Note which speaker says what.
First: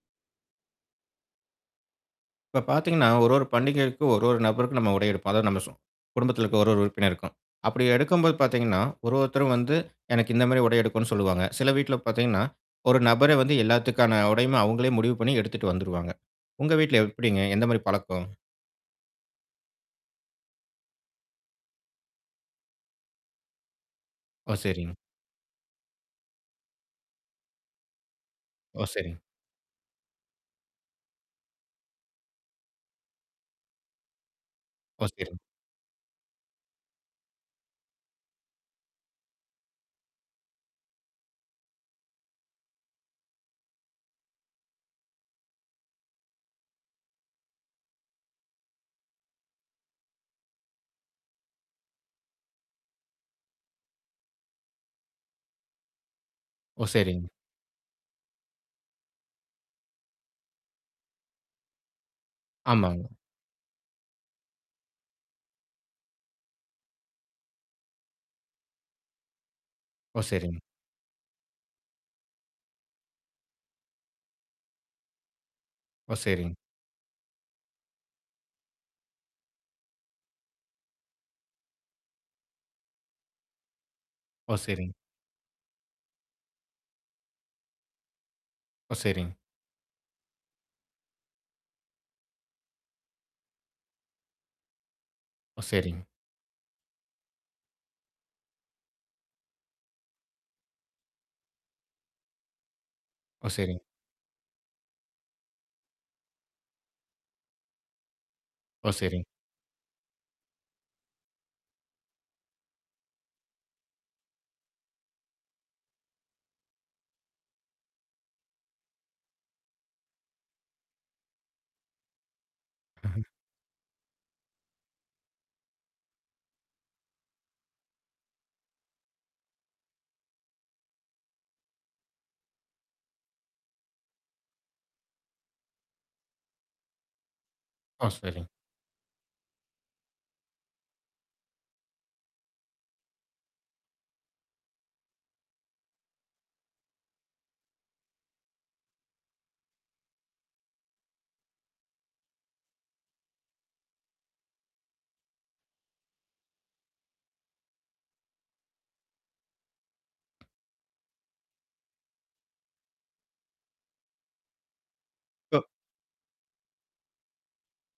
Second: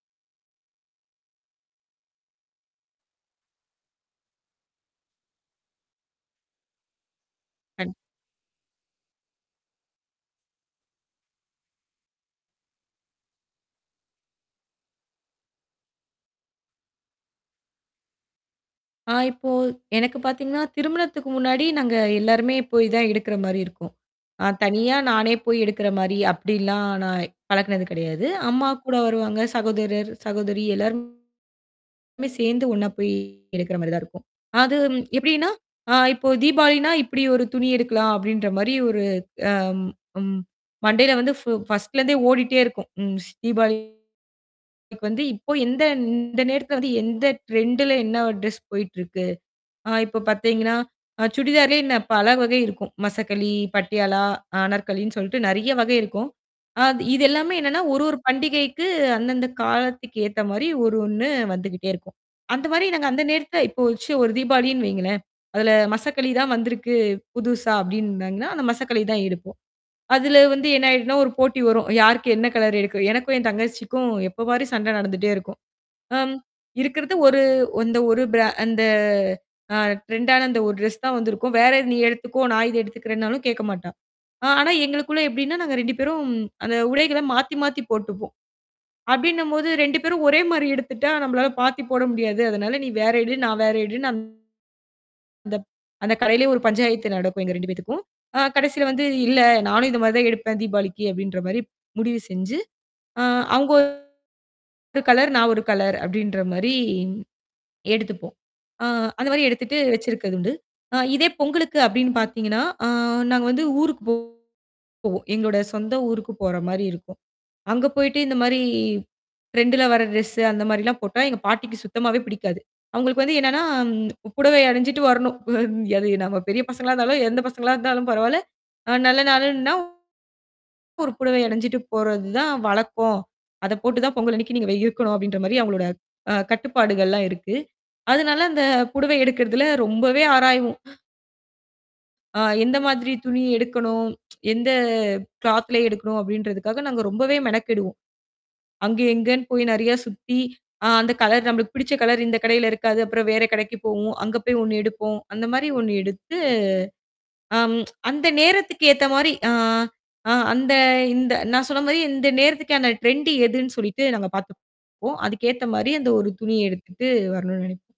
Speaker 1: இப்ப பாத்தீங்கன்னா, ஒரு ஒரு பண்டிகைக்கு, ஒரு ஒரு நபருக்கு நம்ம உடை எடுப்போம். அதாவது நம்ம சொ குடும்பத்துல இருக்க ஒரு, ஒரு உறுப்பினருக்கும். அப்படி
Speaker 2: கண்
Speaker 1: எடுக்கும்போது பாத்தீங்கன்னா, ஒரு, ஒருத்தரும் வந்து, எனக்கு இந்தமாரி உடை எடுக்கணுன்னு சொல்லுவாங்க. சில வீட்ல பாத்தீங்கன்னா, ஒரு நபரே வந்து எல்லாத்துக்கான உடையும், அவுங்களே முடிவு பண்ணி எடுத்துட்டு வந்துருவாங்க. உங்க வீட்டுல எப்பிடிங்க? எந்த மாதிரி பழக்கம்?
Speaker 2: ஆ இப்போ எனக்குப் பாத்தீங்கன்னா, திருமணத்துக்கு முன்னாடி நாங்க எல்லாருமே போய் தான் எடுக்குறமாரி இருக்கும். அ
Speaker 1: ஓ! சரிங்க.
Speaker 2: தனியா நானே போய் எடுக்குற மாரி, அப்பிடில்லாம் நான் பழக்குனது கிடையாது.
Speaker 1: ஓ!
Speaker 2: அம்மாகூட
Speaker 1: சரிங்க.
Speaker 2: வருவாங்க. சகோதரர், சகோதரி எல்லாருமே சேந்து ஒண்ணா போய் எடுக்குறமாரி தான் இருக்கும். அது ம்
Speaker 1: ஓ! சரிங்க.
Speaker 2: எப்பிடின்னா, ஆ இப்போ தீபாவளின்னா, இப்பிடி ஒரு துணி எடுக்கலாம்! அப்பிடின்ற மாரி ஒரு அம், ம் மண்டையில வந்து ஃபு பர்ஸ்ட்ல இருந்தே ஓடிட்டே இருக்கும். ம். தீபாவளிக்கு வந்து இப்போ எந்த இந்த நேரத்துல வந்து, எந்த ட்ரெண்டுல என்னா ட்ரெஸ் போயிட்ருக்கு? ஆ இப்போ பாத்தீங்கன்னா, அ சுடிதாரே நா பல வகை இருக்கும். மசக்கலி, பட்டியாலா, அனார்கலின்னு சொல்லிட்டு நெறையா வகை இருக்கும்.
Speaker 1: ஓ!
Speaker 2: அது இது
Speaker 1: சரிங்க.
Speaker 2: எல்லாமே என்னான்னா, ஒரு, ஒரு பண்டிகைக்கு, அந்தந்த காலத்துக்கு ஏத்தமாரி ஒரு, ஒன்னு வந்துகிட்டே இருக்கும். அந்தமாரி நாங்க
Speaker 1: ஆமாங்க.
Speaker 2: அந்த நேரத்துல இப்போ ஒரு ச்சு ஒரு தீபாவளின்னு வைங்களேன். அதுல, "மசக்கலி தான் வந்திருக்கு, புதுசா" அப்பிடின்னாங்கன்னா, அந்த மசக்கலி தான் எடுப்போம்.
Speaker 1: ஓ!
Speaker 2: அதுல
Speaker 1: சரிங்க.
Speaker 2: வந்து என்னா ஆயிடுன்னா, ஒரு போட்டி வரும். யாருக்கு என்ன கலர் எடுக்குற எனக்கும் என் தங்கச்சிக்கும் எப்ப பாரு சண்டை நடந்துட்டே இருக்கும்.
Speaker 1: ஓ!
Speaker 2: அம்
Speaker 1: சரிங்க.
Speaker 2: இருக்குறது ஒரு இந்த ஒரு ப்ரா அந்த அ ட்ரெண்டான அந்த ஒரு ட்ரெஸ் தான் வந்திருக்கும். "வேற இது நீ எடுத்துக்கோ!" நான் இத எடுத்துக்கறேன்னாலும் கேக்க மாட்டா. அ
Speaker 1: ஓ!
Speaker 2: ஆனா,
Speaker 1: சரிங்க.
Speaker 2: எங்களுக்குள்ள எப்பிடின்னா, நாங்க 2 பேரும் அந்த உடைகள மாத்தி மாத்தி போட்டுப்போம்.
Speaker 1: ஓ! சரிங்க.
Speaker 2: அப்பிடின்னம்போது, 2 பேரும் ஒரே மாரி எடுத்துட்டா, நம்பளால மாத்திப் போட முடியாது. அதனால நீ வேற எடு. நான் வேற எடு நான் அந்த
Speaker 1: ஒ! சரிங்க.
Speaker 2: அந்தக் கடையிலயே ஒரு பஞ்சாயத்து நடக்கும். எங்க 2 பேத்துக்கும். அ கடைசில வந்து, "இல்ல, நானும் இந்தமாரி தான் எடுப்பேன் தீபாவளிக்கு" அப்பிடின்ற மாரி முடிவு செஞ்சு, அ
Speaker 1: ஓ!
Speaker 2: அவுங்க
Speaker 1: சரிங்க.
Speaker 2: ஒரு கலர், நான் ஒரு கலர் அப்பிடின்றமாரி எடுத்துப்போம். அ
Speaker 1: ஓ! சரிங்க.
Speaker 2: அந்தமாரி எடுத்துட்டு, வச்சிருக்கது உண்டு. அ இதே பொங்கலுக்கு அப்பிடின்னு பாத்தீங்கன்னா, அ நாங்க வந்து ஊருக்குப் போவோம். எங்களோட சொந்த ஊருக்குப் போறமாரி இருக்கும். அங்க போயிட்டு இந்த மாரி ட்ரெண்டுல வர ட்ரெஸ்ஸு அந்த மாரில்லாம் போட்டா எங்க பாட்டிக்கு சுத்தமாவே பிடிக்காது. அவுங்களுக்கு வந்து என்னான்னா, ம் புடவை அணிஞ்சுட்டு வரணும். அது நம்ம பெரிய பசங்களா இருந்தாலும், எந்தப் பசங்களா இருந்தாலும் பரவாயில்லை.அ நல்ல நாளுன்னா ஒரு புடவை அணிஞ்சுட்டு போறது தான் வழக்கம். அதப் போட்டுத் தான் பொங்கல் அன்னிக்கு நீங்க வெ இருக்கணும் அப்பிடின்ற மாரி அவுங்களோட அ கட்டுப்பாடுகள் எல்லாம் இருக்கு.
Speaker 1: ஓ!
Speaker 2: அதனால
Speaker 1: சரிங்க.
Speaker 2: அந்தப் புடவை எடுக்குறதுல ரொம்பவே ஆராய்வோம். அ எந்த மாதிரி துணி எடுக்கணும்? எந்த க்ளாத்ல எடுக்கணும் அப்பிடின்றதுக்காக, நாங்க ரொம்பவே மெனக்கெடுவோம். அங்க இங்கன்னு போய் நெறையா சுத்தி அ அந்தக் கலர் நம்பளுக்கு பிடிச்ச கலர் இந்தக் கடையில இருக்காது. அப்புறம் வேற கடைக்குப் போவோம். அங்க போய் ஒன்னு எடுப்போம். அந்தமாரி ஒன்னு எடுத்து அம் அந்த நேரத்துக்கு ஏத்தமாரி, ஆ அ அந்த, இந்த, நான் சொன்னமாரி இந்த நேரத்துக்கான ட்ரெண்டு எதுன்னு சொல்லிட்டு நாங்க பாத்துக்குவோம் அதுக்கு
Speaker 1: [unintelligible]
Speaker 2: ஏத்தமாரி அந்த ஒரு துணி எடுத்துட்டு, வரணுன்னு நினைப்போம்.